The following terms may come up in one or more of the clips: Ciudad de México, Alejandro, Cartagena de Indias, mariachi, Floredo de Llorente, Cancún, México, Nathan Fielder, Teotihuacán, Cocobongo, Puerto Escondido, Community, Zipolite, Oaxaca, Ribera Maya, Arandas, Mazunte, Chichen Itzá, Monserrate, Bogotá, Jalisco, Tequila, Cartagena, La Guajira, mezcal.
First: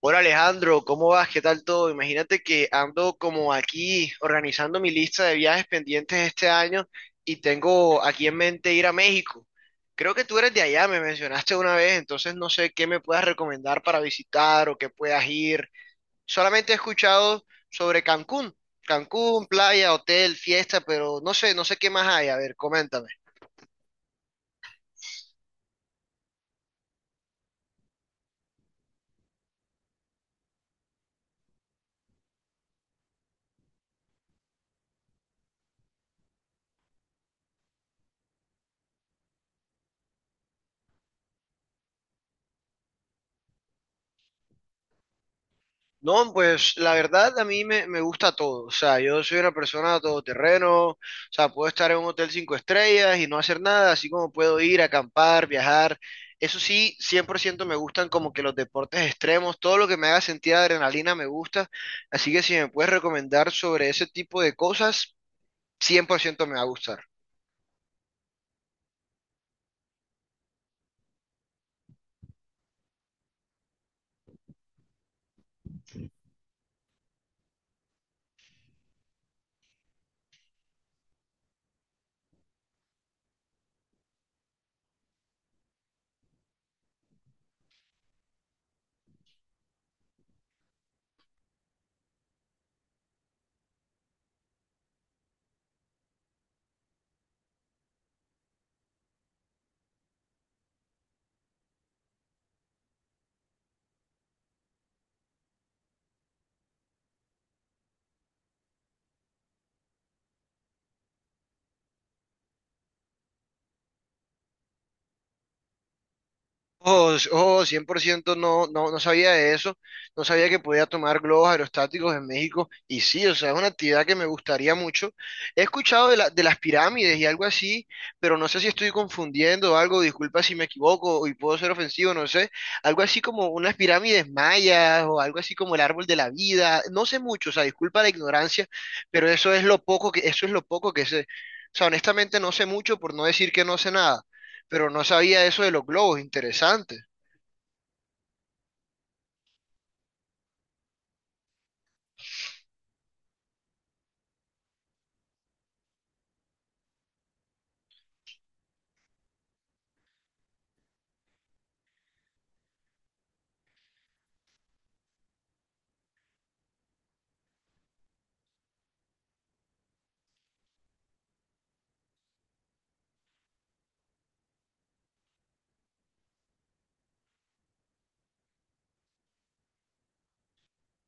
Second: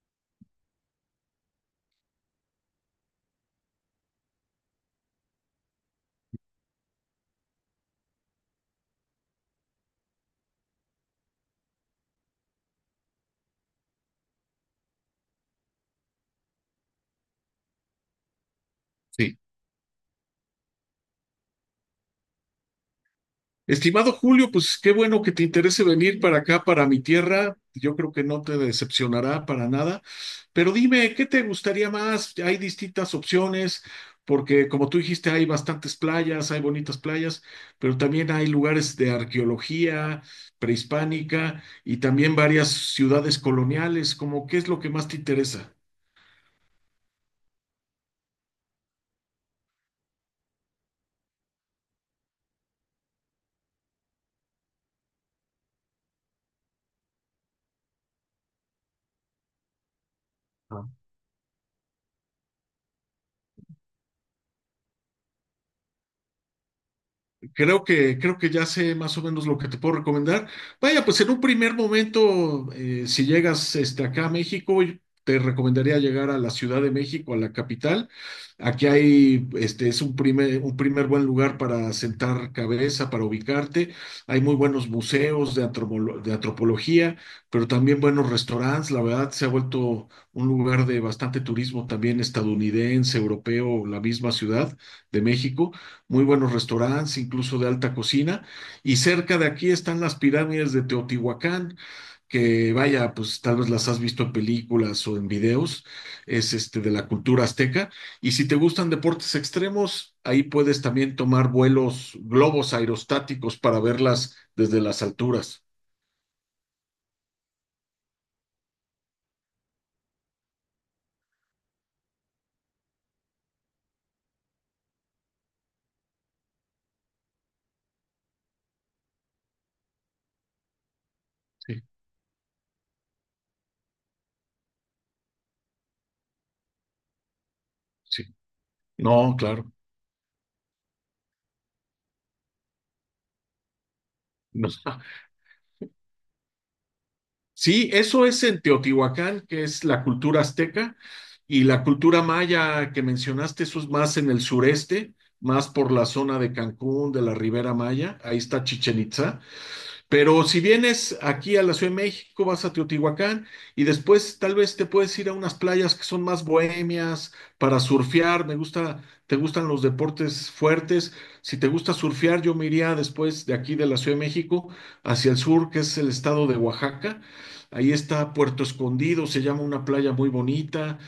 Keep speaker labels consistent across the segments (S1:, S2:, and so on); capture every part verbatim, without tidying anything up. S1: Hola Alejandro, ¿cómo vas? ¿Qué tal todo? Imagínate que ando como aquí organizando mi lista de viajes pendientes este año y tengo aquí en mente ir a México. Creo que tú eres de allá, me mencionaste una vez, entonces no sé qué me puedas recomendar para visitar o qué puedas ir. Solamente he escuchado sobre Cancún,
S2: Sí.
S1: Cancún, playa, hotel, fiesta, pero no sé, no sé qué más hay. A ver, coméntame.
S2: Estimado Julio, pues qué bueno que te interese venir para acá, para mi tierra. Yo creo que no te decepcionará para nada. Pero dime, ¿qué te gustaría más? Hay distintas opciones, porque como tú dijiste, hay bastantes playas, hay bonitas playas, pero también hay lugares de arqueología prehispánica y también varias ciudades coloniales. Como, ¿qué es lo que más te interesa?
S1: No, pues la verdad a mí me, me gusta todo. O sea, yo soy una persona todoterreno. O sea, puedo estar en un hotel cinco estrellas y no hacer nada, así como puedo ir a acampar, viajar. Eso sí, cien por ciento me gustan como que los deportes extremos, todo lo que me haga sentir adrenalina me gusta. Así que si me puedes recomendar sobre ese tipo de cosas, cien por ciento me va a gustar.
S2: Creo que, creo que ya sé más o menos lo que te puedo recomendar. Vaya, pues en un primer momento, eh, si llegas este, acá a México, yo te recomendaría llegar a la Ciudad de México, a la capital. Aquí hay, este, es un primer, un primer buen lugar para sentar cabeza, para ubicarte. Hay muy buenos museos de, antropolo- de antropología, pero también buenos restaurantes. La verdad, se ha vuelto un lugar de bastante turismo también estadounidense, europeo, la misma ciudad de México muy buenos restaurantes, incluso de alta cocina. Y cerca de aquí están las pirámides de Teotihuacán, que vaya, pues tal vez las has visto en películas o en videos, es este de la cultura azteca. Y si te gustan deportes extremos, ahí puedes también tomar vuelos, globos aerostáticos para verlas desde las alturas.
S1: Oh, s- oh, cien por ciento no, no, no sabía de eso, no sabía que podía tomar globos aerostáticos en México y sí, o sea, es una actividad que me gustaría mucho. He escuchado de, la- de las pirámides y algo así, pero no sé si estoy confundiendo algo, disculpa si me equivoco y puedo ser
S2: Sí,
S1: ofensivo, no sé, algo así como unas pirámides mayas o algo así como el árbol de la vida, no sé mucho, o sea, disculpa la
S2: sí.
S1: ignorancia, pero
S2: No,
S1: eso es
S2: claro.
S1: lo poco que, eso es lo poco que sé. O sea, honestamente no sé mucho por no decir que no sé nada
S2: No.
S1: pero no sabía eso de los globos, interesante.
S2: Sí, eso es en Teotihuacán, que es la cultura azteca, y la cultura maya que mencionaste, eso es más en el sureste, más por la zona de Cancún, de la Ribera Maya, ahí está Chichen Itzá. Pero si vienes aquí a la Ciudad de México, vas a Teotihuacán y después tal vez te puedes ir a unas playas que son más bohemias para surfear. Me gusta, te gustan los deportes fuertes. Si te gusta surfear, yo me iría después de aquí de la Ciudad de México hacia el sur, que es el estado de Oaxaca. Ahí está Puerto Escondido, se llama una playa muy bonita,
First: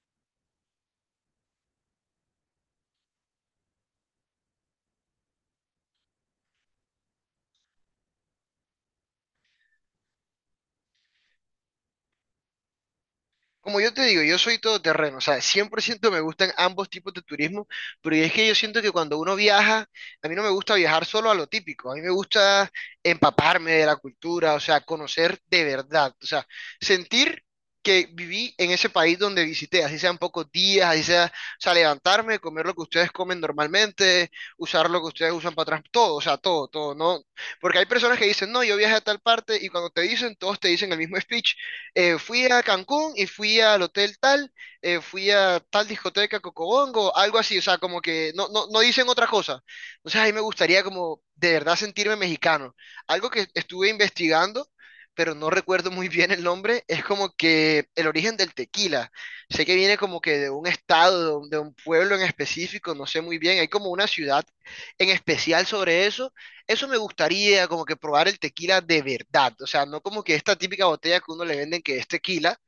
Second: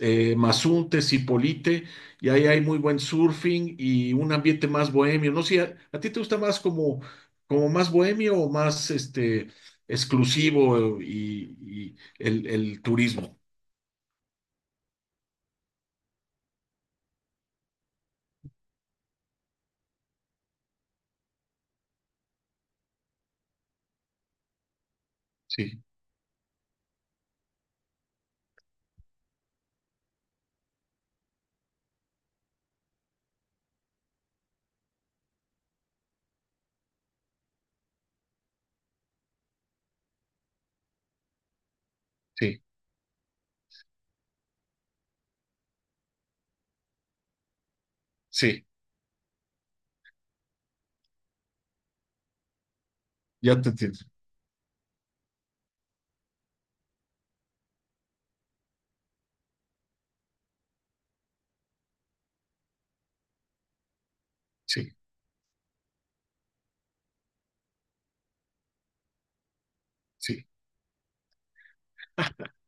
S2: eh, Mazunte, Zipolite, y ahí hay muy buen surfing y un ambiente más bohemio. No sé, ¿a, a ti te gusta más como como más bohemio o más este, exclusivo y, y el, el turismo?
S1: Como yo te digo, yo soy todoterreno, o sea, cien por ciento me gustan ambos tipos de turismo, pero es que yo siento que cuando uno viaja, a mí no me gusta viajar solo a lo típico, a mí me gusta empaparme de la cultura, o sea, conocer de
S2: Sí,
S1: verdad, o sea, sentir que viví en ese país donde visité, así sean pocos días, así sea, o sea, levantarme, comer lo que ustedes comen normalmente, usar lo que ustedes usan para atrás, todo, o sea, todo, todo, ¿no? Porque hay personas que dicen, no, yo viajé a tal parte y cuando te dicen, todos te dicen el mismo speech eh, fui a
S2: sí,
S1: Cancún y fui al hotel tal, eh, fui a tal discoteca Cocobongo, algo así, o sea, como que no,
S2: sí,
S1: no, no dicen otra cosa. Entonces ahí me gustaría como de verdad sentirme mexicano. Algo que
S2: ya te
S1: estuve
S2: entiendo.
S1: investigando, pero no recuerdo muy bien el nombre, es como que el origen del tequila. Sé que viene como que de un estado, de un de un pueblo en específico, no sé muy bien, hay como una ciudad
S2: Sí,
S1: en especial sobre eso eso me gustaría, como que probar el tequila de verdad. O sea, no como que
S2: sí,
S1: esta típica botella que uno le venden que es tequila,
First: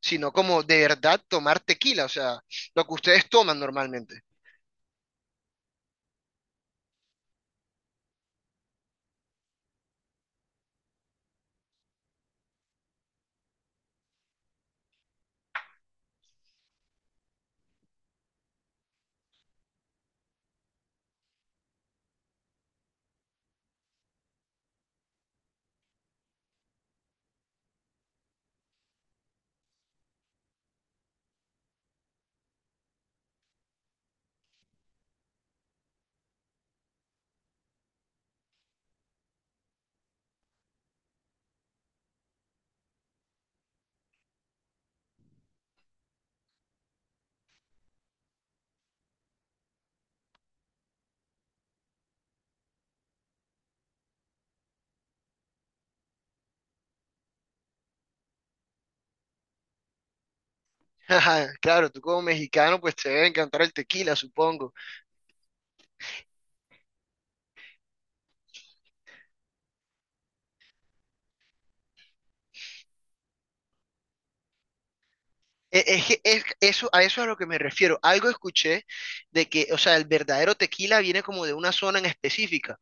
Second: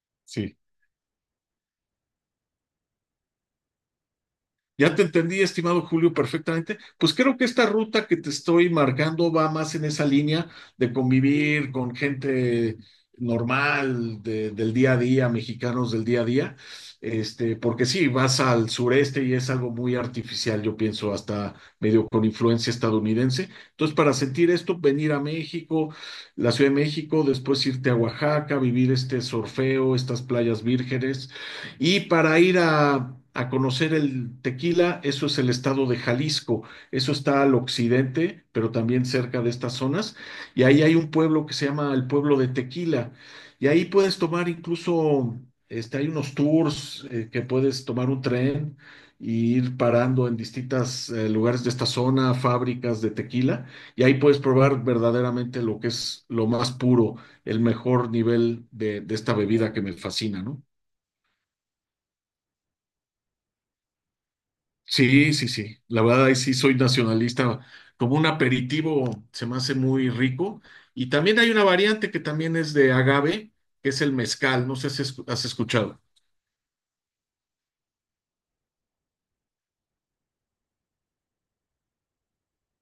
S1: sino
S2: sí.
S1: como de verdad tomar tequila. O sea, lo que ustedes toman normalmente.
S2: Ya te entendí, estimado Julio, perfectamente. Pues creo que esta ruta que te estoy marcando va más en esa línea de convivir con gente normal de- del día a día, mexicanos del día a día. Este, porque sí, vas al sureste y es algo muy artificial, yo pienso, hasta medio con influencia estadounidense. Entonces, para sentir esto, venir a México, la Ciudad de México, después irte a Oaxaca, vivir este sorfeo, estas playas vírgenes y para ir a, a conocer el tequila, eso es el estado de Jalisco. Eso está al occidente, pero también cerca de estas zonas. Y ahí hay un pueblo que se llama el pueblo de Tequila. Y ahí puedes tomar incluso, este, hay unos tours eh, que puedes tomar un tren y ir parando en distintos lugares de esta zona, fábricas de tequila. Y ahí puedes probar verdaderamente lo que es lo más puro, el mejor nivel de, de esta bebida que me fascina, ¿no?
S1: Ajá, claro, tú como mexicano, pues te debe encantar el tequila, supongo.
S2: Sí, sí, sí. La verdad, ahí sí soy nacionalista. Como un aperitivo se me hace muy rico. Y también hay una variante que también es de agave, que es el mezcal. No sé si es- has
S1: E-
S2: escuchado.
S1: Es, que es- eso, A eso es a lo que me refiero. Algo escuché de que, o sea, el verdadero tequila viene como de una zona en específica.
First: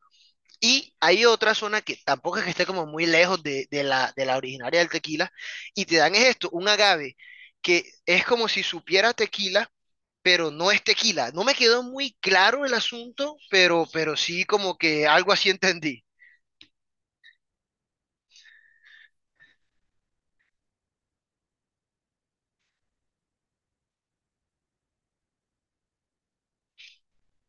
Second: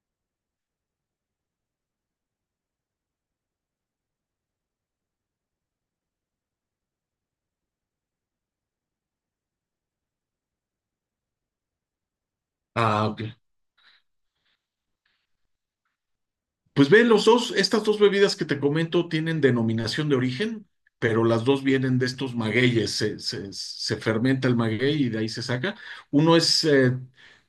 S1: Y hay otra zona que tampoco es que esté como muy lejos de, de la, de la originaria del tequila, y te dan es esto, un agave, que es como si supiera tequila, pero no es tequila. No me quedó muy claro el
S2: Ah, ok.
S1: asunto, pero, pero sí como que algo así entendí.
S2: Pues ve, los dos, estas dos bebidas que te comento tienen denominación de origen, pero las dos vienen de estos magueyes. Se, se- se fermenta el maguey y de ahí se saca. Uno es eh,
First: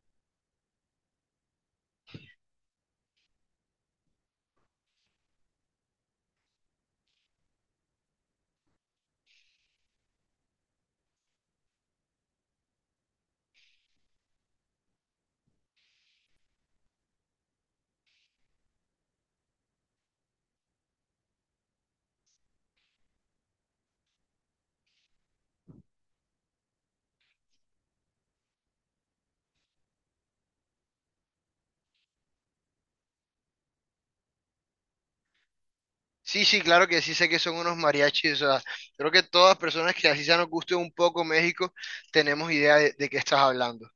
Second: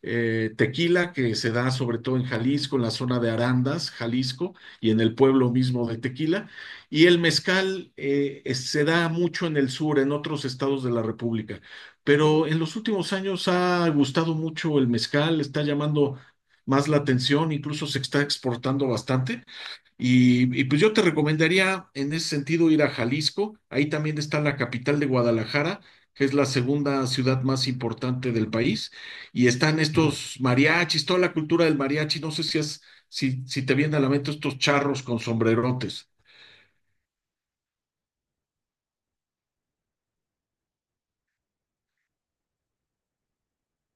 S2: eh, tequila, que se da sobre todo en Jalisco, en la zona de Arandas, Jalisco, y en el pueblo mismo de Tequila. Y el mezcal eh, es- se da mucho en el sur, en otros estados de la República. Pero en los últimos años ha gustado mucho el mezcal, está llamando más la atención, incluso se está exportando bastante. Y, y, pues yo te recomendaría en ese sentido ir a Jalisco, ahí también está la capital de Guadalajara, que es la segunda ciudad más importante del país, y están estos mariachis, toda la cultura del mariachi, no sé si, es, si, si te vienen a la mente estos charros con sombrerotes.
S1: Sí, sí, claro que sí sé que son unos mariachis, o sea, creo que todas personas que así sea nos guste un poco México, tenemos idea de, de qué estás hablando.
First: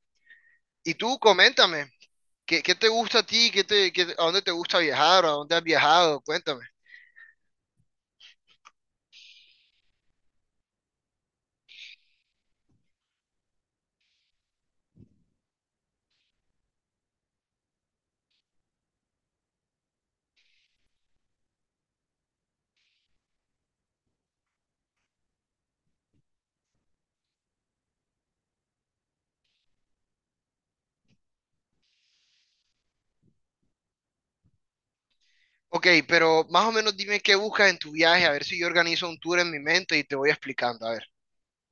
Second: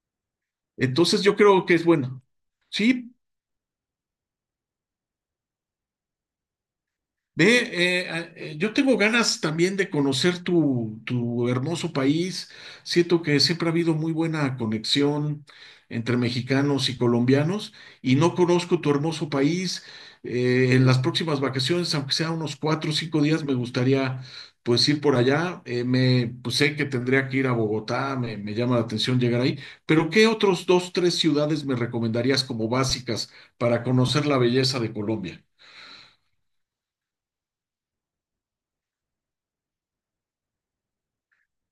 S1: Y tú,
S2: Entonces yo creo que es
S1: coméntame,
S2: bueno.
S1: ¿qué, qué te
S2: Sí,
S1: gusta a ti? ¿Qué te, qué- a dónde te gusta viajar? ¿A dónde has viajado? Cuéntame.
S2: ve, eh, eh, yo tengo ganas también de conocer tu, tu hermoso país. Siento que siempre ha habido muy buena conexión entre mexicanos y colombianos y no conozco tu hermoso país. Eh, en las próximas vacaciones, aunque sea unos cuatro o cinco días, me gustaría pues ir por allá. Eh, me, pues sé que tendría que ir a Bogotá, me, me llama la atención llegar ahí. Pero ¿qué otros dos, tres ciudades me recomendarías como básicas para conocer la belleza de Colombia?
S1: Ok, pero más o menos dime qué buscas en tu viaje, a ver si yo organizo un tour en mi mente y te voy explicando, a ver.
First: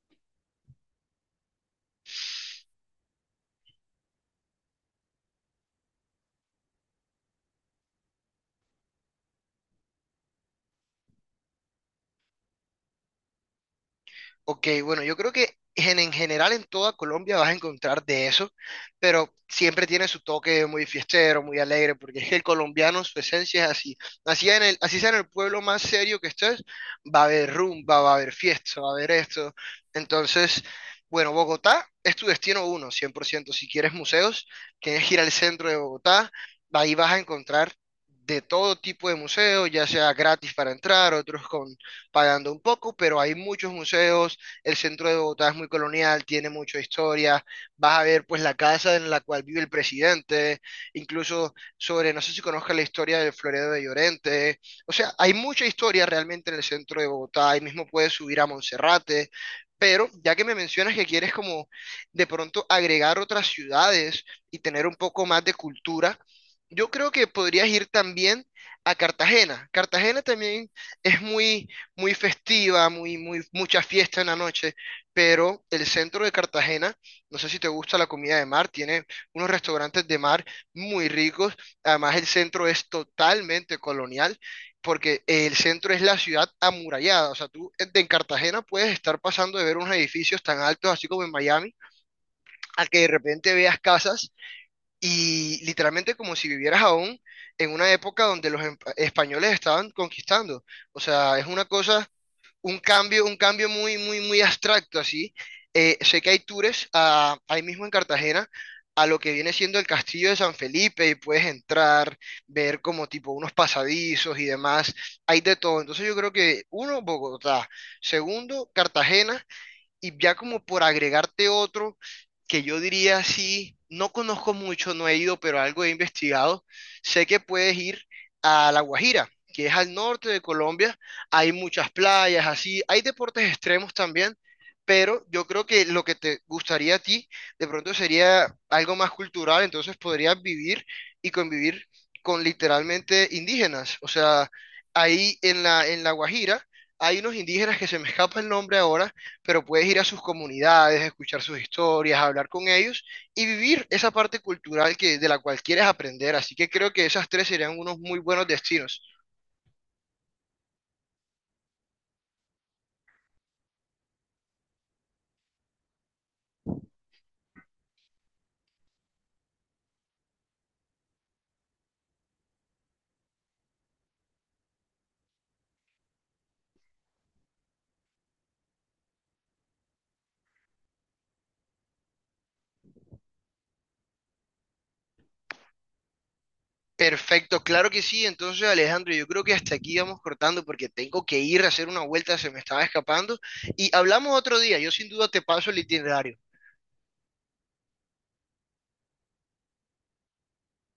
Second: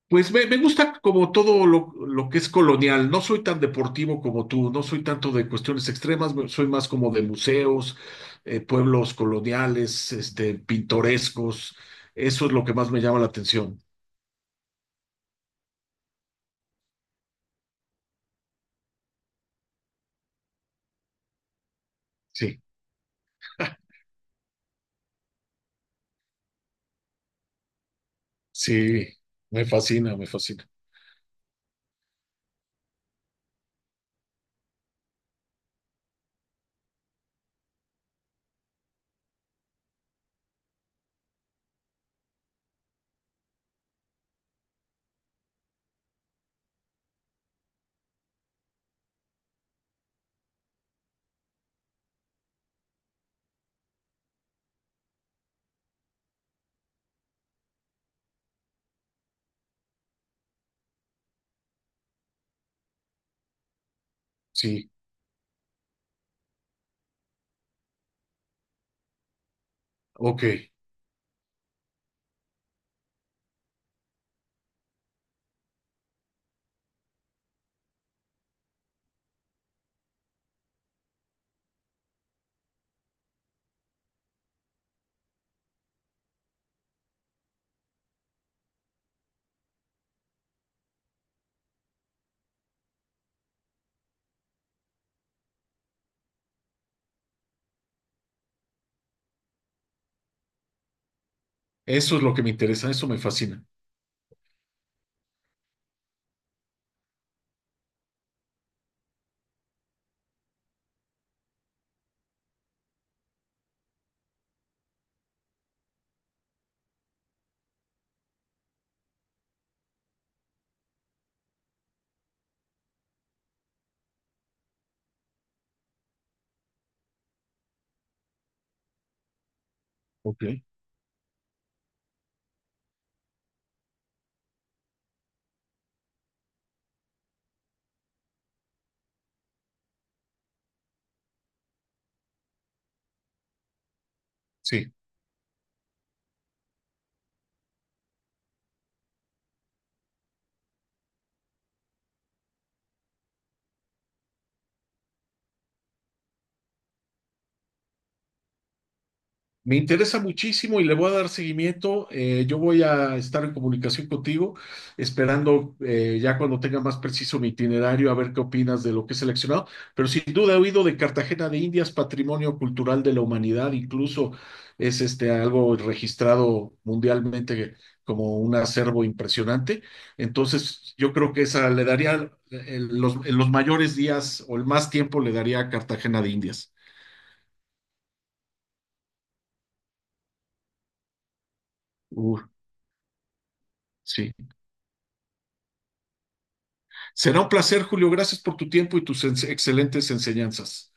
S2: Pues me, me gusta como todo lo, lo que es colonial. No soy tan deportivo como tú, no soy tanto de cuestiones extremas, me- soy más como de museos, eh, pueblos coloniales, este, pintorescos. Eso es lo que más me llama la atención.
S1: Ok, bueno, yo creo que en, en general en toda Colombia vas a encontrar de eso, pero siempre tiene su toque muy fiestero, muy alegre, porque es que el
S2: Sí,
S1: colombiano, su esencia es así. Así, en el, así sea en el pueblo más serio que estés, va a haber rumba, va a haber fiesta, va a
S2: sí,
S1: haber esto.
S2: me fascina, me
S1: Entonces,
S2: fascina.
S1: bueno, Bogotá es tu destino uno, cien por ciento. Si quieres museos, tienes que ir al centro de Bogotá, ahí vas a encontrar... de todo tipo de museos, ya sea gratis para entrar, otros con pagando un poco, pero hay muchos museos, el centro de Bogotá es muy colonial, tiene mucha historia, vas a ver pues la casa en la cual vive el presidente, incluso sobre, no sé si conozcas la historia del Floredo de Llorente, o sea, hay mucha historia realmente en el centro de Bogotá, ahí mismo puedes subir a Monserrate, pero ya que me mencionas que quieres como de pronto agregar otras ciudades y tener
S2: Sí,
S1: un poco más de cultura, yo creo que podrías ir también a Cartagena. Cartagena
S2: ok.
S1: también es muy muy festiva, muy, muy, mucha fiesta en la noche, pero el centro de Cartagena, no sé si te gusta la comida de mar, tiene unos restaurantes de mar muy ricos, además el centro es totalmente colonial, porque el centro es la ciudad amurallada, o sea, tú en en Cartagena puedes estar pasando de ver unos edificios tan altos, así como en Miami, a que de repente veas casas y literalmente como si vivieras aún en una época donde los em- españoles estaban conquistando, o sea, es una cosa
S2: Eso es lo que me
S1: un
S2: interesa, eso me
S1: cambio, un
S2: fascina.
S1: cambio muy, muy, muy abstracto así. Eh, sé que hay tours a- ahí mismo en Cartagena a lo que viene siendo el Castillo de San Felipe y puedes entrar, ver como tipo unos pasadizos y demás. Hay de todo. Entonces yo creo que uno, Bogotá. Segundo, Cartagena. Y ya como por agregarte otro que yo diría sí, no conozco mucho, no he ido, pero algo he investigado. Sé que puedes ir a La Guajira, que es al norte de
S2: Ok.
S1: Colombia. Hay muchas playas, así. Hay deportes extremos también, pero yo creo que lo que te gustaría a ti de pronto sería algo más cultural, entonces podrías vivir y convivir con literalmente indígenas. O sea,
S2: Sí.
S1: ahí en la, en La Guajira. Hay unos indígenas que se me escapa el nombre ahora, pero puedes ir a sus comunidades, escuchar sus historias, hablar con ellos y vivir esa parte cultural que, de la cual quieres aprender. Así que creo que esas tres serían unos muy buenos destinos.
S2: Me interesa muchísimo y le voy a dar seguimiento. Eh, yo voy a estar en comunicación contigo, esperando eh, ya cuando tenga más preciso mi itinerario, a ver qué opinas de lo que he seleccionado. Pero sin duda he oído de Cartagena de Indias, patrimonio cultural de la humanidad, incluso es este algo registrado mundialmente como un acervo impresionante. Entonces, yo creo que esa le daría en los, en los mayores días o el más tiempo le daría a Cartagena de Indias.
S1: Perfecto, claro que sí. Entonces, Alejandro, yo creo que hasta aquí vamos cortando porque tengo que ir a hacer una vuelta,
S2: Uh,
S1: se me estaba escapando. Y
S2: sí.
S1: hablamos otro día, yo sin duda te paso el itinerario.
S2: Será un placer, Julio. Gracias por tu tiempo y tus excelentes enseñanzas.